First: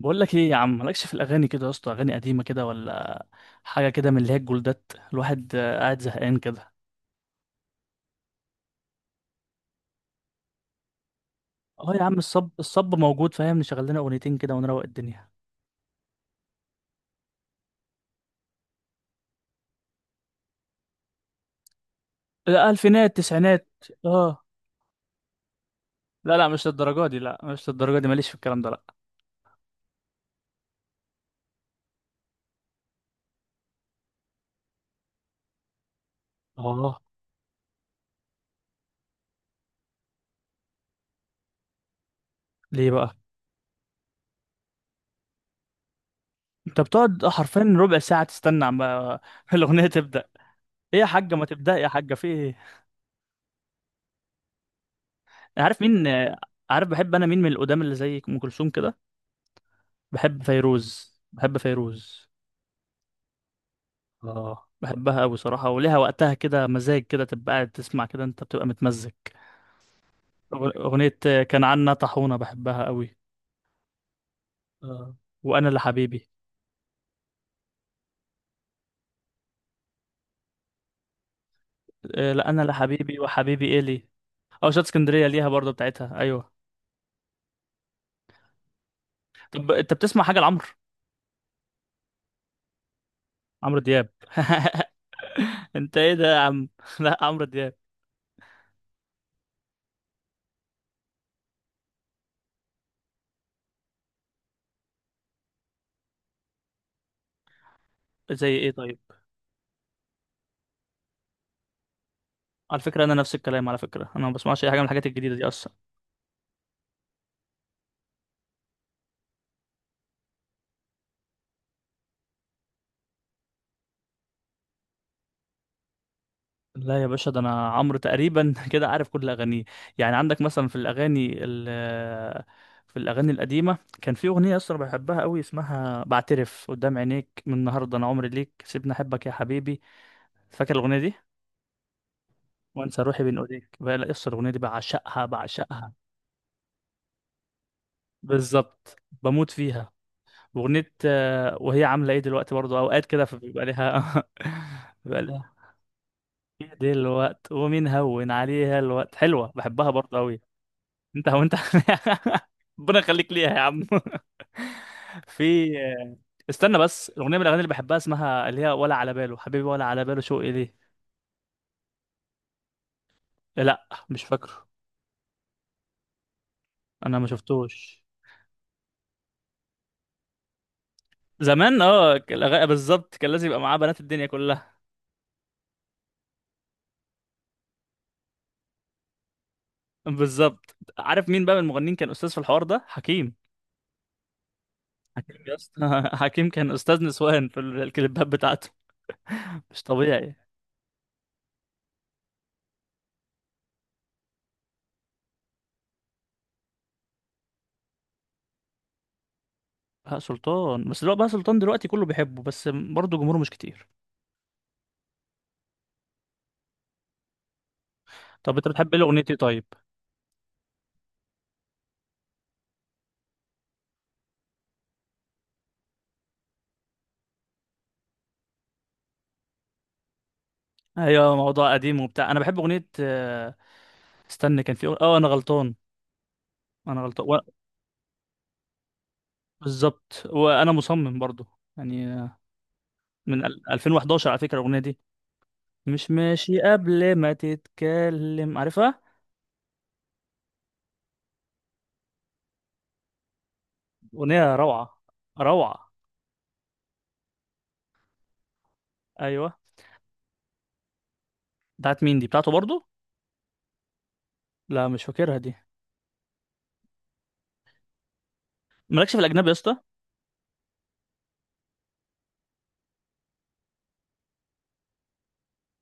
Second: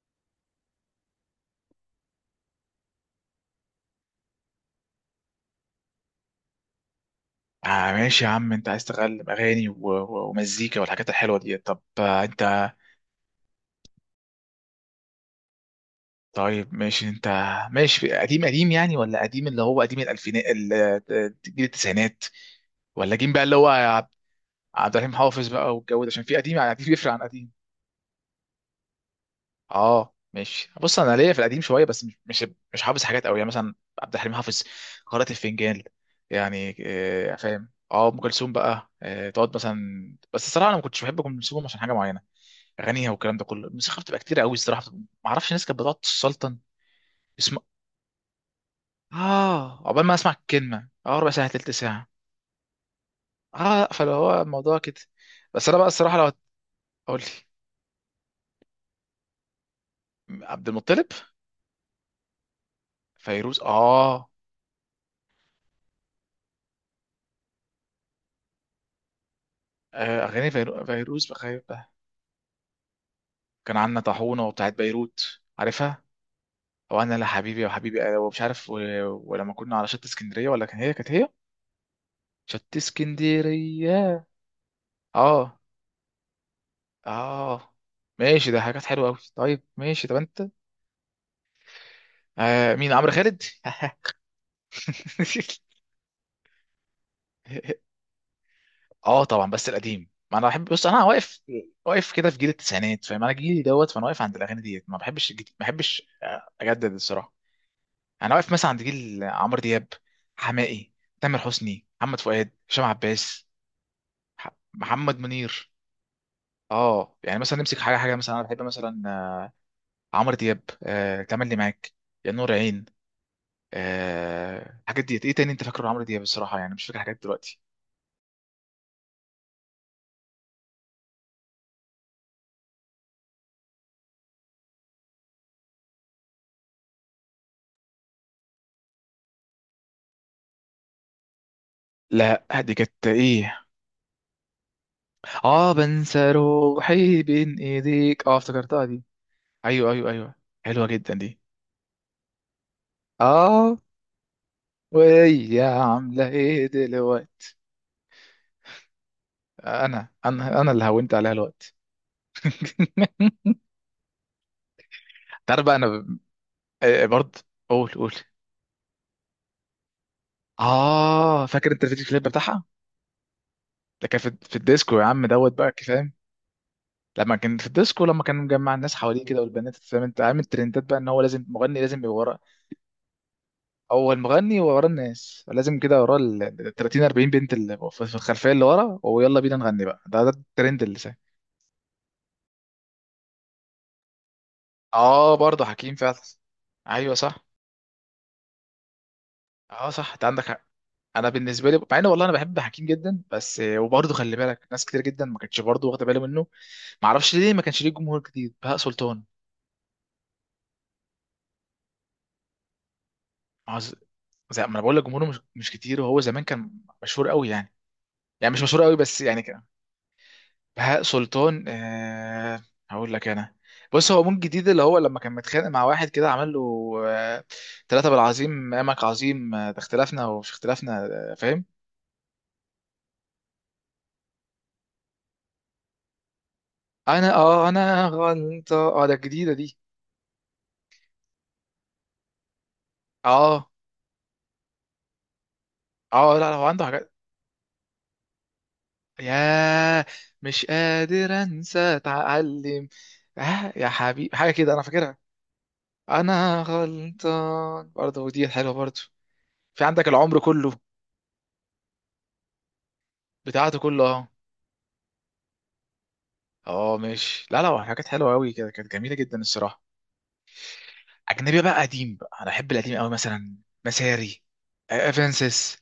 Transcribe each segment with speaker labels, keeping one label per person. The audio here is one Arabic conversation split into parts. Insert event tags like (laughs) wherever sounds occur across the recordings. Speaker 1: بقول لك ايه يا عم؟ مالكش في الاغاني كده يا اسطى، اغاني قديمه كده ولا حاجه كده من اللي هي الجولدات؟ الواحد قاعد زهقان كده.
Speaker 2: آه ماشي يا عم، انت عايز تغلب اغاني ومزيكا والحاجات الحلوه دي. طب
Speaker 1: اه يا عم،
Speaker 2: آه انت.
Speaker 1: الصب موجود فاهم؟ نشغل لنا اغنيتين كده ونروق الدنيا.
Speaker 2: طيب ماشي انت. ماشي، قديم قديم يعني؟ ولا قديم اللي هو قديم الالفينات آه، جيل التسعينات.
Speaker 1: الالفينات،
Speaker 2: ولا جيم بقى اللي
Speaker 1: التسعينات،
Speaker 2: هو
Speaker 1: اه.
Speaker 2: عبد الرحيم حافظ بقى والجو ده، عشان
Speaker 1: لا
Speaker 2: في
Speaker 1: لا
Speaker 2: قديم
Speaker 1: مش
Speaker 2: يعني قديم
Speaker 1: للدرجه
Speaker 2: بيفرق
Speaker 1: دي،
Speaker 2: عن
Speaker 1: لا
Speaker 2: قديم.
Speaker 1: مش للدرجه دي، ماليش في الكلام ده لا.
Speaker 2: اه ماشي، بص انا ليا في القديم شويه، بس مش مش حافظ حاجات قوي، يعني مثلا عبد الحليم حافظ، قارئة الفنجان. يعني
Speaker 1: اه
Speaker 2: فاهم؟ اه، ام كلثوم بقى، آه تقعد مثلا. بس الصراحه انا ما كنتش بحب ام كلثوم عشان حاجه معينه.
Speaker 1: ليه
Speaker 2: اغانيها
Speaker 1: بقى؟
Speaker 2: والكلام ده كله، الموسيقى بتبقى كتير قوي الصراحه. ما اعرفش، الناس كانت بتقعد تسلطن.
Speaker 1: انت بتقعد
Speaker 2: اسم.
Speaker 1: حرفيا ربع ساعه تستنى عم (laughs) الاغنيه
Speaker 2: اه، عقبال ما
Speaker 1: تبدا.
Speaker 2: اسمع الكلمه
Speaker 1: ايه يا
Speaker 2: اه ربع
Speaker 1: حاجه ما
Speaker 2: ساعه تلت
Speaker 1: تبدا يا
Speaker 2: ساعه.
Speaker 1: حاجه في ايه؟
Speaker 2: اه، فلو هو الموضوع كده.
Speaker 1: أنا
Speaker 2: بس انا
Speaker 1: عارف
Speaker 2: بقى
Speaker 1: مين
Speaker 2: الصراحه لو
Speaker 1: عارف بحب
Speaker 2: اقول لي.
Speaker 1: انا مين من القدام اللي زي ام كلثوم كده. بحب
Speaker 2: عبد المطلب.
Speaker 1: فيروز، بحب فيروز.
Speaker 2: فيروز، اه.
Speaker 1: اه بحبها قوي صراحة، وليها وقتها كده، مزاج كده تبقى قاعد تسمع كده، انت بتبقى متمزج.
Speaker 2: آه، اغاني
Speaker 1: أغنية
Speaker 2: فيروز
Speaker 1: كان
Speaker 2: بخير بقى.
Speaker 1: عنا طاحونة، بحبها قوي.
Speaker 2: كان عندنا طاحونه وبتاعت
Speaker 1: اه،
Speaker 2: بيروت،
Speaker 1: وأنا
Speaker 2: عارفها؟
Speaker 1: لحبيبي.
Speaker 2: او انا لا حبيبي، يا حبيبي أنا، ومش عارف ولما كنا على شط اسكندريه، ولا كان هي كانت هي.
Speaker 1: لا، أنا
Speaker 2: شط
Speaker 1: لحبيبي وحبيبي إيه لي.
Speaker 2: اسكندريه.
Speaker 1: أو شات اسكندرية ليها
Speaker 2: اه.
Speaker 1: برضه بتاعتها، أيوه.
Speaker 2: اه ماشي، ده حاجات حلوه قوي. طيب
Speaker 1: طب أنت
Speaker 2: ماشي، طب
Speaker 1: بتسمع حاجة
Speaker 2: انت.
Speaker 1: لعمرو؟
Speaker 2: آه، مين؟ عمرو خالد؟
Speaker 1: عمرو دياب
Speaker 2: (laughs)
Speaker 1: (laughs) أنت إيه ده يا عم؟ (laughs) لا عمرو دياب.
Speaker 2: اه طبعا. بس القديم، ما انا بحب، بص انا واقف، واقف كده في جيل التسعينات، فاهم؟ انا جيلي دوت، فانا واقف عند الاغاني ديت، ما بحبش الجديد، ما بحبش آه، اجدد الصراحه. انا واقف
Speaker 1: زي إيه
Speaker 2: مثلا عند
Speaker 1: طيب؟
Speaker 2: جيل عمرو دياب، حماقي، تامر حسني، محمد فؤاد،
Speaker 1: على
Speaker 2: هشام
Speaker 1: فكرة أنا نفس
Speaker 2: عباس،
Speaker 1: الكلام، على فكرة أنا ما بسمعش أي حاجة من الحاجات
Speaker 2: محمد
Speaker 1: الجديدة دي أصلا.
Speaker 2: منير. اه يعني مثلا نمسك حاجه حاجه، مثلا انا بحب مثلا آه، عمرو دياب. آه، تملي معاك، يا نور عين. آه، الحاجات ديت. ايه تاني انت فاكره عمرو دياب؟ الصراحه يعني مش فاكر
Speaker 1: لا يا
Speaker 2: حاجات
Speaker 1: باشا، ده
Speaker 2: دلوقتي.
Speaker 1: انا عمرو تقريبا (laughs) كده، عارف كل اغانيه. يعني عندك مثلا في الاغاني ال آه، في الاغاني القديمه كان في اغنيه اصلا بحبها قوي، اسمها بعترف قدام عينيك، من النهارده انا عمري ليك، سيبني احبك يا حبيبي. فاكر الاغنيه دي؟
Speaker 2: لا، دي
Speaker 1: وانسى
Speaker 2: كانت
Speaker 1: روحي بين
Speaker 2: ايه؟
Speaker 1: ايديك بقى، لا اصلا الاغنيه دي بعشقها
Speaker 2: اه،
Speaker 1: بعشقها.
Speaker 2: بنسى روحي بين ايديك، اه افتكرتها
Speaker 1: بالظبط،
Speaker 2: دي.
Speaker 1: بموت فيها.
Speaker 2: ايوه ايوه ايوه. حلوه
Speaker 1: اغنيه
Speaker 2: جدا دي.
Speaker 1: وهي عامله ايه دلوقتي برضو، اوقات كده فبيبقى
Speaker 2: اه.
Speaker 1: ليها (laughs) بيبقى ليها.
Speaker 2: وهي عامله ايه
Speaker 1: ايه
Speaker 2: دلوقتي؟
Speaker 1: دلوقت ومين هون عليها الوقت، حلوه بحبها
Speaker 2: انا
Speaker 1: برضو قوي.
Speaker 2: انا انا اللي هونت
Speaker 1: انت،
Speaker 2: عليها
Speaker 1: هو انت؟
Speaker 2: الوقت.
Speaker 1: (laughs)
Speaker 2: (laughs)
Speaker 1: ربنا يخليك ليها يا عم. (laughs)
Speaker 2: تعرف
Speaker 1: في،
Speaker 2: بقى، انا
Speaker 1: استنى
Speaker 2: آه، آه،
Speaker 1: بس. الاغنيه
Speaker 2: برضه.
Speaker 1: من الاغاني اللي
Speaker 2: قول
Speaker 1: بحبها
Speaker 2: قول.
Speaker 1: اسمها اللي هي ولا على باله حبيبي، ولا على باله شوقي ليه.
Speaker 2: اه، فاكر انت الفيديو كليب بتاعها؟
Speaker 1: لا
Speaker 2: ده كان
Speaker 1: مش
Speaker 2: في في
Speaker 1: فاكره.
Speaker 2: الديسكو يا عم دوت بقى، فاهم؟
Speaker 1: انا ما
Speaker 2: لما كان في
Speaker 1: شفتوش.
Speaker 2: الديسكو، لما كان مجمع الناس حواليه كده والبنات، فاهم؟ انت عامل ترندات بقى ان هو لازم
Speaker 1: زمان
Speaker 2: مغني، لازم يبقى
Speaker 1: اه،
Speaker 2: ورا.
Speaker 1: بالظبط، كان لازم يبقى معاه بنات
Speaker 2: هو
Speaker 1: الدنيا
Speaker 2: المغني
Speaker 1: كلها.
Speaker 2: ورا الناس، لازم كده ورا ال 30 40 بنت اللي في في الخلفيه اللي ورا، ويلا بينا نغني بقى، ده ده
Speaker 1: بالظبط.
Speaker 2: الترند اللي ساي.
Speaker 1: عارف مين بقى من المغنيين كان استاذ في الحوار ده؟ حكيم.
Speaker 2: اه،
Speaker 1: حكيم يا
Speaker 2: برضه
Speaker 1: اسطى
Speaker 2: حكيم
Speaker 1: (laughs)
Speaker 2: فعلا.
Speaker 1: حكيم كان استاذ
Speaker 2: ايوه صح.
Speaker 1: نسوان في الكليبات بتاعته. مش
Speaker 2: اه صح، انت
Speaker 1: طبيعي.
Speaker 2: عندك حق. انا بالنسبه لي، مع ان والله انا بحب حكيم جدا، بس وبرضه خلي بالك ناس كتير جدا ما كانتش برضه واخده باله منه. ما اعرفش ليه، ما كانش ليه جمهور جديد. بهاء سلطان.
Speaker 1: بهاء سلطان، بس دلوقتي بهاء سلطان دلوقتي كله بيحبه، بس برضه جمهوره مش
Speaker 2: ما هو
Speaker 1: كتير.
Speaker 2: زي ما انا بقول لك، جمهوره مش كتير، وهو زمان كان مشهور قوي يعني. يعني
Speaker 1: طب
Speaker 2: مش
Speaker 1: انت
Speaker 2: مشهور
Speaker 1: بتحب
Speaker 2: قوي
Speaker 1: ايه
Speaker 2: بس
Speaker 1: اغنيتي
Speaker 2: يعني.
Speaker 1: طيب؟
Speaker 2: بهاء سلطان، آه. هقول لك انا. بص، هو مون جديد، اللي هو لما كان متخانق مع واحد كده عمل له آه، ثلاثة بالعظيم امك عظيم، آه، ده اختلافنا ومش اختلافنا. آه
Speaker 1: ايوه،
Speaker 2: فاهم.
Speaker 1: موضوع قديم وبتاع. انا بحب اغنيه استنى كان في اه انا غلطان، انا غلطان
Speaker 2: انا
Speaker 1: و...
Speaker 2: اه، انا غلطة. اه ده الجديدة دي.
Speaker 1: بالظبط، وانا مصمم برضو، يعني من
Speaker 2: اه.
Speaker 1: 2011 على فكره الاغنيه دي. مش
Speaker 2: اه لا لا،
Speaker 1: ماشي،
Speaker 2: هو عنده حاجات.
Speaker 1: قبل ما تتكلم عارفها.
Speaker 2: يا، مش قادر انسى، اتعلم، آه يا حبيبي، حاجة
Speaker 1: اغنيه
Speaker 2: كده انا
Speaker 1: روعه،
Speaker 2: فاكرها.
Speaker 1: روعه.
Speaker 2: انا غلطان برضه، ودي حلوة برضه.
Speaker 1: ايوه.
Speaker 2: في عندك العمر كله.
Speaker 1: بتاعت مين دي؟ بتاعته برضو.
Speaker 2: بتاعته كله، اه.
Speaker 1: لا مش فاكرها دي.
Speaker 2: اه ماشي، لا لا، حاجات حلوه قوي كده، كانت
Speaker 1: مالكش
Speaker 2: جميله
Speaker 1: في
Speaker 2: جدا
Speaker 1: الاجنبي يا اسطى؟
Speaker 2: الصراحه. اجنبي بقى؟ قديم بقى، انا بحب القديم قوي، مثلا مساري، آه، افنسس،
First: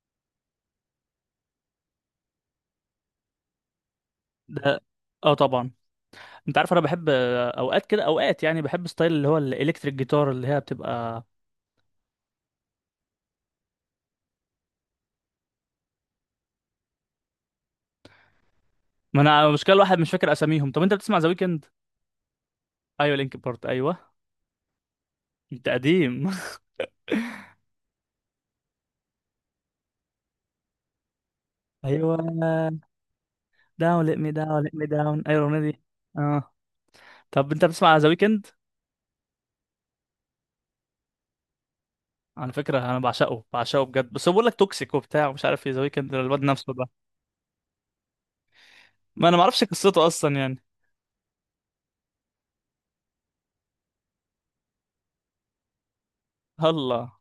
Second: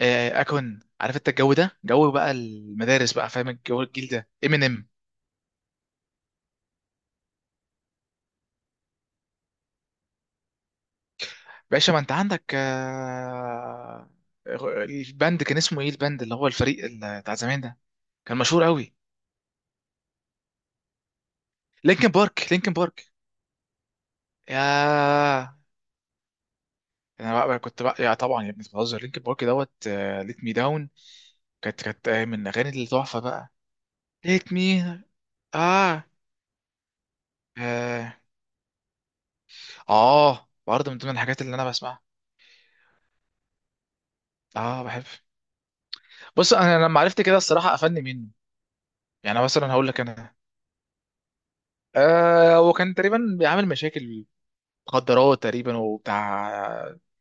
Speaker 2: آه، آه، اكون عارف. انت الجو ده، جو بقى المدارس بقى، فاهم؟ الجو الجيل ده،
Speaker 1: ده
Speaker 2: امينيم.
Speaker 1: اه طبعا. انت عارف انا بحب اوقات كده، اوقات يعني بحب ستايل اللي هو الالكتريك جيتار اللي هي بتبقى.
Speaker 2: باشا ما انت عندك آه، الباند، كان اسمه ايه الباند اللي هو الفريق بتاع زمان ده؟ كان مشهور قوي.
Speaker 1: ما انا المشكله الواحد مش فاكر اساميهم. طب انت بتسمع ذا ويكند؟
Speaker 2: لينكن بارك.
Speaker 1: ايوه لينك بارت، ايوه.
Speaker 2: يا،
Speaker 1: انت قديم.
Speaker 2: انا بقى كنت بقى، يا طبعا يا ابني، بتهزر؟ لينكن بارك دوت، ليت مي داون، كانت
Speaker 1: (laughs)
Speaker 2: كانت
Speaker 1: ايوه،
Speaker 2: آه، من الاغاني التحفه بقى.
Speaker 1: داون، ليت مي
Speaker 2: ليت
Speaker 1: داون، ليت
Speaker 2: مي.
Speaker 1: مي داون، ايوه الاغنيه دي.
Speaker 2: اه.
Speaker 1: اه. طب انت بتسمع ذا
Speaker 2: اه،
Speaker 1: ويكند؟
Speaker 2: آه، برضه من ضمن الحاجات اللي انا بسمعها.
Speaker 1: على فكره انا بعشقه بعشقه بجد، بس هو بيقول لك
Speaker 2: اه
Speaker 1: توكسيك
Speaker 2: بحب.
Speaker 1: وبتاع ومش عارف ايه، ذا ويكند الواد
Speaker 2: بص،
Speaker 1: نفسه ده.
Speaker 2: انا لما عرفت كده الصراحه قفلني منه.
Speaker 1: ما انا ما
Speaker 2: يعني
Speaker 1: اعرفش
Speaker 2: مثلا هقول لك
Speaker 1: قصته
Speaker 2: انا،
Speaker 1: اصلا يعني.
Speaker 2: آه هو كان تقريبا بيعمل مشاكل، مخدرات تقريبا وبتاع.
Speaker 1: الله.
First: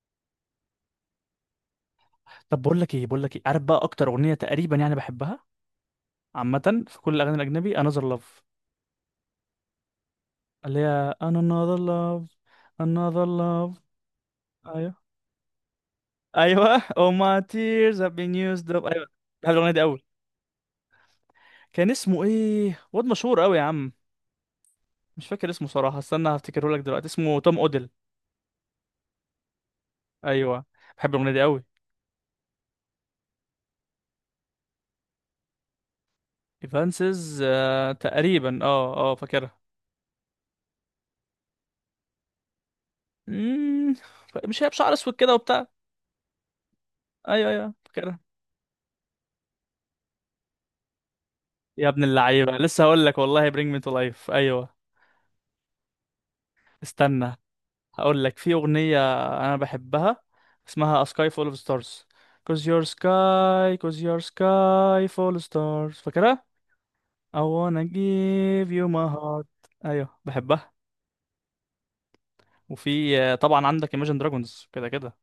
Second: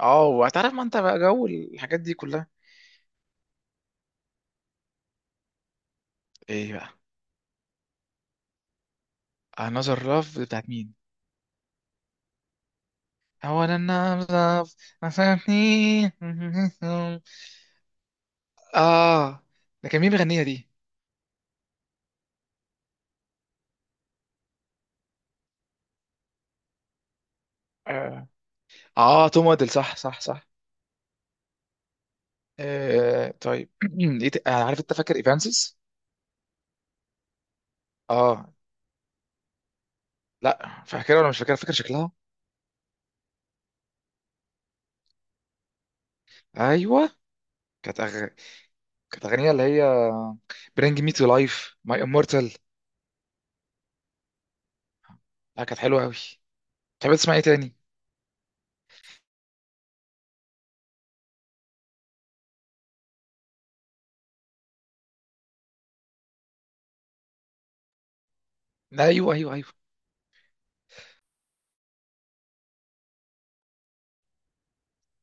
Speaker 2: اه، وهتعرف، ما انت بقى جو الحاجات دي كلها.
Speaker 1: طب بقول لك ايه، بقول لك ايه، عارف بقى اكتر اغنيه تقريبا يعني بحبها
Speaker 2: ايه
Speaker 1: عامه
Speaker 2: بقى؟
Speaker 1: في كل الاغاني الاجنبي؟ Another Love.
Speaker 2: another love بتاعت
Speaker 1: اللي
Speaker 2: مين؟
Speaker 1: هي Another Love، Another Love.
Speaker 2: اولا. love.
Speaker 1: ايوه.
Speaker 2: ما فهمتني.
Speaker 1: ايوه Oh my
Speaker 2: (laughs)
Speaker 1: tears have been used up، ايوه.
Speaker 2: اه.
Speaker 1: بحب الاغنيه دي
Speaker 2: ده كان
Speaker 1: قوي.
Speaker 2: مين بيغنيها دي؟
Speaker 1: كان اسمه ايه؟ واد مشهور قوي يا عم، مش فاكر اسمه صراحه، استنى هفتكره لك دلوقتي. اسمه توم اوديل.
Speaker 2: اه، آه، توم وادل، صح صح صح.
Speaker 1: ايوه. بحب الاغنيه دي قوي.
Speaker 2: آه طيب. (clears throat) إيه آه، عارف انت فاكر ايفانسيس؟
Speaker 1: ايفانسز، آه
Speaker 2: اه.
Speaker 1: تقريبا، اه اه فاكرها.
Speaker 2: لا فاكرها ولا مش فاكرها؟ فاكر شكلها.
Speaker 1: مم، مش هي بشعر اسود كده وبتاع؟
Speaker 2: ايوه.
Speaker 1: ايوه ايوه
Speaker 2: كانت
Speaker 1: فاكرها.
Speaker 2: أغ... كانت اغنيه اللي هي، برينج مي تو لايف،
Speaker 1: يا
Speaker 2: ماي
Speaker 1: ابن اللعيبه،
Speaker 2: امورتال.
Speaker 1: لسه هقول لك والله bring me to life، ايوه.
Speaker 2: لا كانت حلوه قوي. تحب تسمع
Speaker 1: استنى،
Speaker 2: ايه تاني؟
Speaker 1: هقول لك في اغنيه انا بحبها اسمها A Sky Full of Stars. Cause your sky, cause your sky full of stars، فاكرها؟ I wanna give you
Speaker 2: لا،
Speaker 1: my
Speaker 2: ايوه
Speaker 1: heart.
Speaker 2: ايوه ايوه.
Speaker 1: ايوه بحبها. وفي طبعا عندك Imagine Dragons كده كده،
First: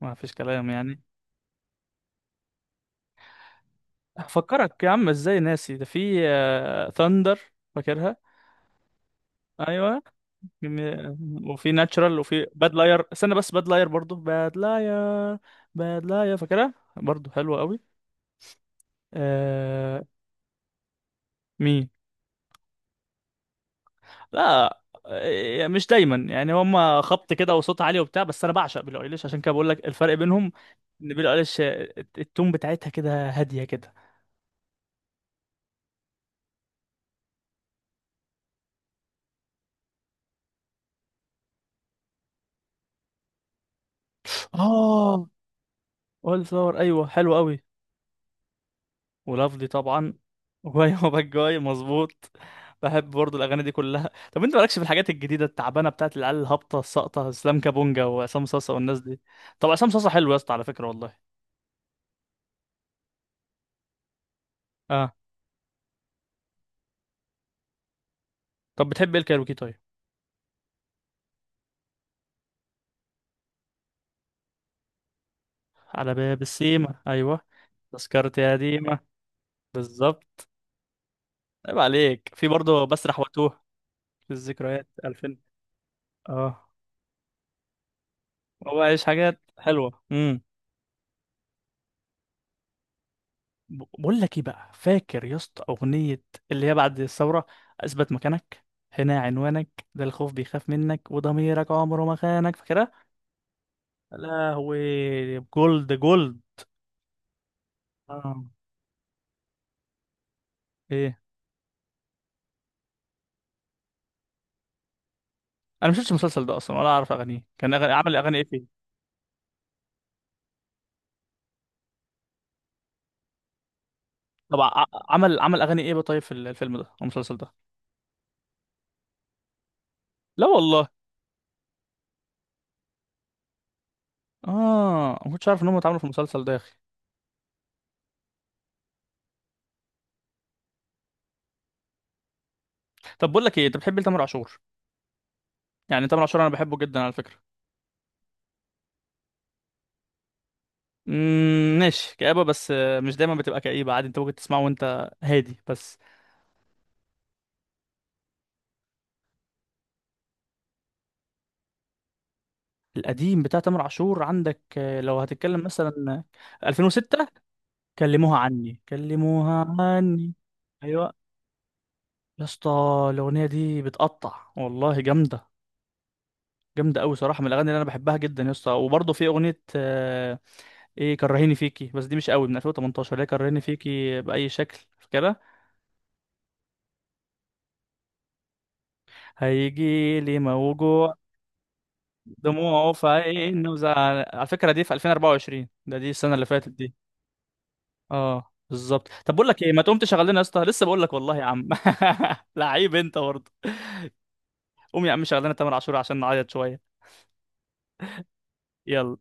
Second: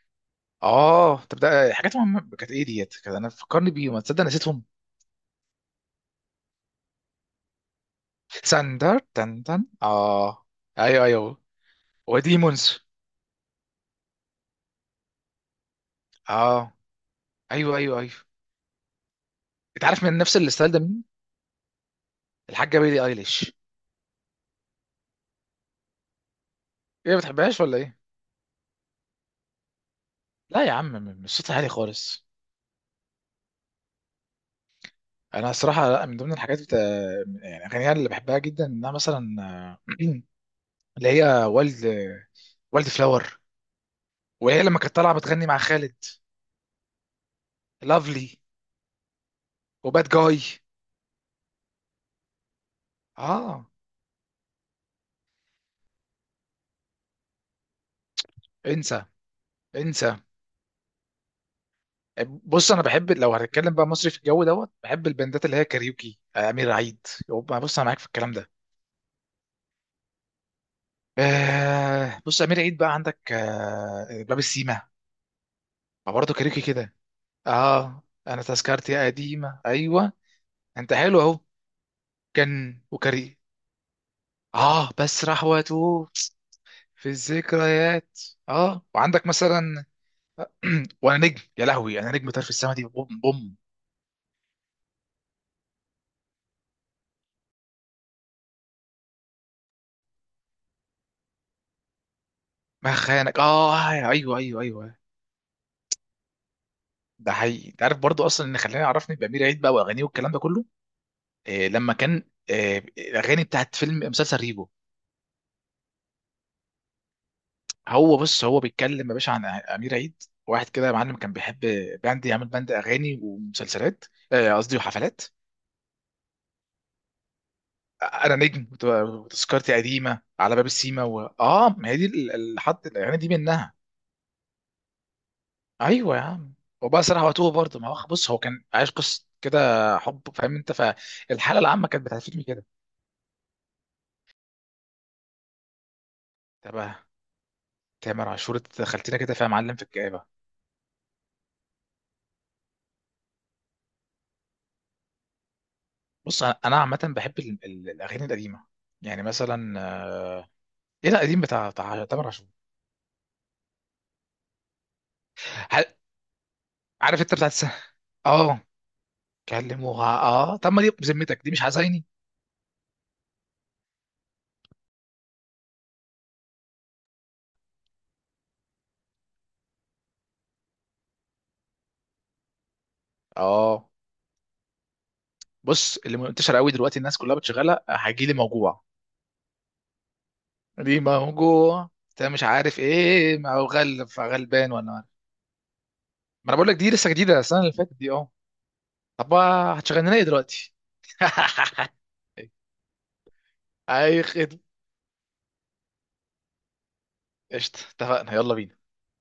Speaker 1: ما فيش كلام يعني.
Speaker 2: اه طب ده حاجات مهمه. كانت ايه ديت؟ كانت انا فكرني بيهم، ما تصدق نسيتهم.
Speaker 1: هفكرك يا عم، ازاي ناسي ده! في Thunder، فاكرها؟
Speaker 2: ساندر، تن تن
Speaker 1: ايوه،
Speaker 2: اه. ايوه
Speaker 1: جميل.
Speaker 2: ايوه.
Speaker 1: وفي ناتشرال، وفي
Speaker 2: وديمونز.
Speaker 1: باد لاير، استنى بس باد لاير برضه، باد لاير، باد لاير فاكرها
Speaker 2: اه،
Speaker 1: برضه، حلوه
Speaker 2: ايوه
Speaker 1: قوي.
Speaker 2: ايوه ايوه. انت
Speaker 1: آه...
Speaker 2: عارف من نفس الستايل ده مين؟
Speaker 1: مين؟
Speaker 2: الحاجه بيلي ايليش.
Speaker 1: لا. إيه، مش دايما يعني، هم
Speaker 2: ايه، ما
Speaker 1: خبط كده
Speaker 2: بتحبهاش ولا
Speaker 1: وصوت عالي
Speaker 2: ايه؟
Speaker 1: وبتاع، بس انا بعشق بيلي ايليش عشان كده بقول لك الفرق بينهم.
Speaker 2: لا يا عم،
Speaker 1: ان بيلي
Speaker 2: مش صوتي
Speaker 1: ايليش
Speaker 2: عالي خالص.
Speaker 1: التون بتاعتها كده هاديه كده.
Speaker 2: انا صراحه، لا، من ضمن الحاجات بتا... يعني اغانيها اللي بحبها جدا، انها مثلا (clears throat) آه، اللي هي والد، والد فلاور، وهي لما كانت طالعه
Speaker 1: اه،
Speaker 2: بتغني مع خالد.
Speaker 1: اول فلاور، ايوه حلو قوي.
Speaker 2: لافلي.
Speaker 1: ولافلي
Speaker 2: وباد
Speaker 1: طبعا.
Speaker 2: جاي.
Speaker 1: وايوه باك جاي (laughs) مظبوط. بحب برضه الاغاني
Speaker 2: اه.
Speaker 1: دي كلها. طب انت مالكش في الحاجات الجديده التعبانه بتاعت العيال الهابطه الساقطه، اسلام كابونجا وعصام صاصا والناس
Speaker 2: انسى.
Speaker 1: دي؟ طب عصام صاصا
Speaker 2: انسى.
Speaker 1: حلو يا اسطى على فكره والله.
Speaker 2: بص، انا بحب لو هنتكلم بقى مصري، في الجو دوت بحب
Speaker 1: اه.
Speaker 2: البندات اللي هي كاريوكي، آه، امير عيد. يبقى بص انا معاك في الكلام ده.
Speaker 1: طب بتحب ايه الكايروكي طيب؟
Speaker 2: آه، بص، امير عيد بقى، عندك آه باب السيما.
Speaker 1: على
Speaker 2: برضه
Speaker 1: باب
Speaker 2: كاريوكي كده.
Speaker 1: السيما، ايوه.
Speaker 2: اه،
Speaker 1: تذكرتي
Speaker 2: انا
Speaker 1: يا ديما،
Speaker 2: تذكرتي قديمه. ايوه.
Speaker 1: بالظبط.
Speaker 2: انت حلو اهو.
Speaker 1: عيب عليك، في
Speaker 2: كان
Speaker 1: برضه بسرح
Speaker 2: وكري.
Speaker 1: واتوه، في الذكريات
Speaker 2: اه، بس
Speaker 1: 2000.
Speaker 2: راح واتوه،
Speaker 1: اه،
Speaker 2: في الذكريات.
Speaker 1: هو
Speaker 2: اه،
Speaker 1: عايش
Speaker 2: وعندك
Speaker 1: حاجات
Speaker 2: مثلا
Speaker 1: حلوه.
Speaker 2: (clears throat) وانا نجم، يا لهوي انا نجم، طرف السما دي بوم بوم.
Speaker 1: بقول لك ايه بقى، فاكر يا اسطى اغنيه اللي هي بعد الثوره؟ اثبت مكانك، هنا عنوانك، ده الخوف بيخاف منك، وضميرك عمره ما خانك، فاكرها؟
Speaker 2: ما خانك، اه آه،
Speaker 1: يا
Speaker 2: ايوه ايوه ايوه.
Speaker 1: لهوي، جولد جولد.
Speaker 2: ده حقيقي. انت عارف برضو،
Speaker 1: اه.
Speaker 2: اصلا اللي خلاني عرفني بامير عيد بقى واغانيه والكلام ده كله،
Speaker 1: ايه،
Speaker 2: آه لما كان، آه الاغاني بتاعت فيلم، مسلسل ريبو.
Speaker 1: انا ما شفتش المسلسل ده اصلا ولا اعرف اغانيه، عمل
Speaker 2: هو
Speaker 1: اغاني
Speaker 2: بص،
Speaker 1: ايه
Speaker 2: هو
Speaker 1: فيه؟
Speaker 2: بيتكلم يا باشا عن امير عيد. واحد كده يا معلم كان بيحب باند، يعمل باند اغاني ومسلسلات، آه
Speaker 1: طبعا،
Speaker 2: قصدي وحفلات.
Speaker 1: عمل اغاني ايه بقى طيب في الفيلم ده أو المسلسل ده؟
Speaker 2: انا نجم وتذكرتي قديمه،
Speaker 1: لا
Speaker 2: على باب
Speaker 1: والله،
Speaker 2: السيما اه ما هي دي الحد يعني دي منها.
Speaker 1: اه ما كنتش عارف ان هم اتعاملوا في
Speaker 2: ايوه يا
Speaker 1: المسلسل ده
Speaker 2: عم.
Speaker 1: يا اخي.
Speaker 2: وبقى صراحه وتوه برضه. ما هو بص، هو كان عايش قصه كده حب، فاهم انت؟ فالحاله العامه كانت بتعرفني كده.
Speaker 1: طب بقول لك ايه، انت بتحب تامر عاشور؟ يعني تامر عاشور انا بحبه
Speaker 2: تمام.
Speaker 1: جدا على فكره.
Speaker 2: تامر عاشور، انت دخلتنا كده فيها معلم في الكآبه.
Speaker 1: امم، ماشي، كآبة بس مش دايما بتبقى كئيبة عادي، انت ممكن تسمعه وانت هادي بس.
Speaker 2: بص أنا عامه بحب الاغاني القديمه، يعني مثلا آه، ايه ده القديم بتاع بتاع تامر عاشور؟
Speaker 1: القديم بتاع تامر عاشور عندك لو هتتكلم
Speaker 2: ح-
Speaker 1: مثلا
Speaker 2: عارف
Speaker 1: 2006.
Speaker 2: انت بتاعت
Speaker 1: كلموها
Speaker 2: اه،
Speaker 1: عني، كلموها
Speaker 2: كلموها،
Speaker 1: عني.
Speaker 2: اه. طب ما دي
Speaker 1: ايوه
Speaker 2: بذمتك دي مش حزيني؟
Speaker 1: يا اسطى، الاغنيه دي بتقطع والله، جامده، جامده قوي صراحه، من الاغاني اللي انا بحبها جدا يا اسطى. وبرضه في اغنيه ايه كرهيني فيكي، بس دي مش قوي، من 2018 اللي هي كرهيني
Speaker 2: اه.
Speaker 1: فيكي باي شكل، فاكرها؟
Speaker 2: بص اللي منتشر قوي دلوقتي الناس كلها بتشغلها، هجيلي موجوع.
Speaker 1: هيجي لي
Speaker 2: دي
Speaker 1: موجوع،
Speaker 2: موجوع، انت مش عارف
Speaker 1: دموعه في
Speaker 2: ايه، ما هو
Speaker 1: عينه
Speaker 2: غل
Speaker 1: وزعل، على فكرة
Speaker 2: غلبان
Speaker 1: دي
Speaker 2: ولا
Speaker 1: في
Speaker 2: عارف.
Speaker 1: 2024، ده دي السنة اللي
Speaker 2: ما انا بقول
Speaker 1: فاتت
Speaker 2: لك، دي
Speaker 1: دي.
Speaker 2: لسه جديده، السنه اللي فاتت دي، اه.
Speaker 1: اه بالظبط.
Speaker 2: طب
Speaker 1: طب بقول لك ايه، ما تقوم
Speaker 2: هتشغلنا ايه
Speaker 1: تشغل لنا يا اسطى؟
Speaker 2: دلوقتي؟
Speaker 1: لسه بقول لك والله يا عم. (laughs)
Speaker 2: (laughs)
Speaker 1: لعيب انت برضه.
Speaker 2: اي خدمه.
Speaker 1: قوم يا عم شغل لنا تامر عاشور عشان نعيط شوية.
Speaker 2: قشطه، اتفقنا، يلا بينا.
Speaker 1: يلا.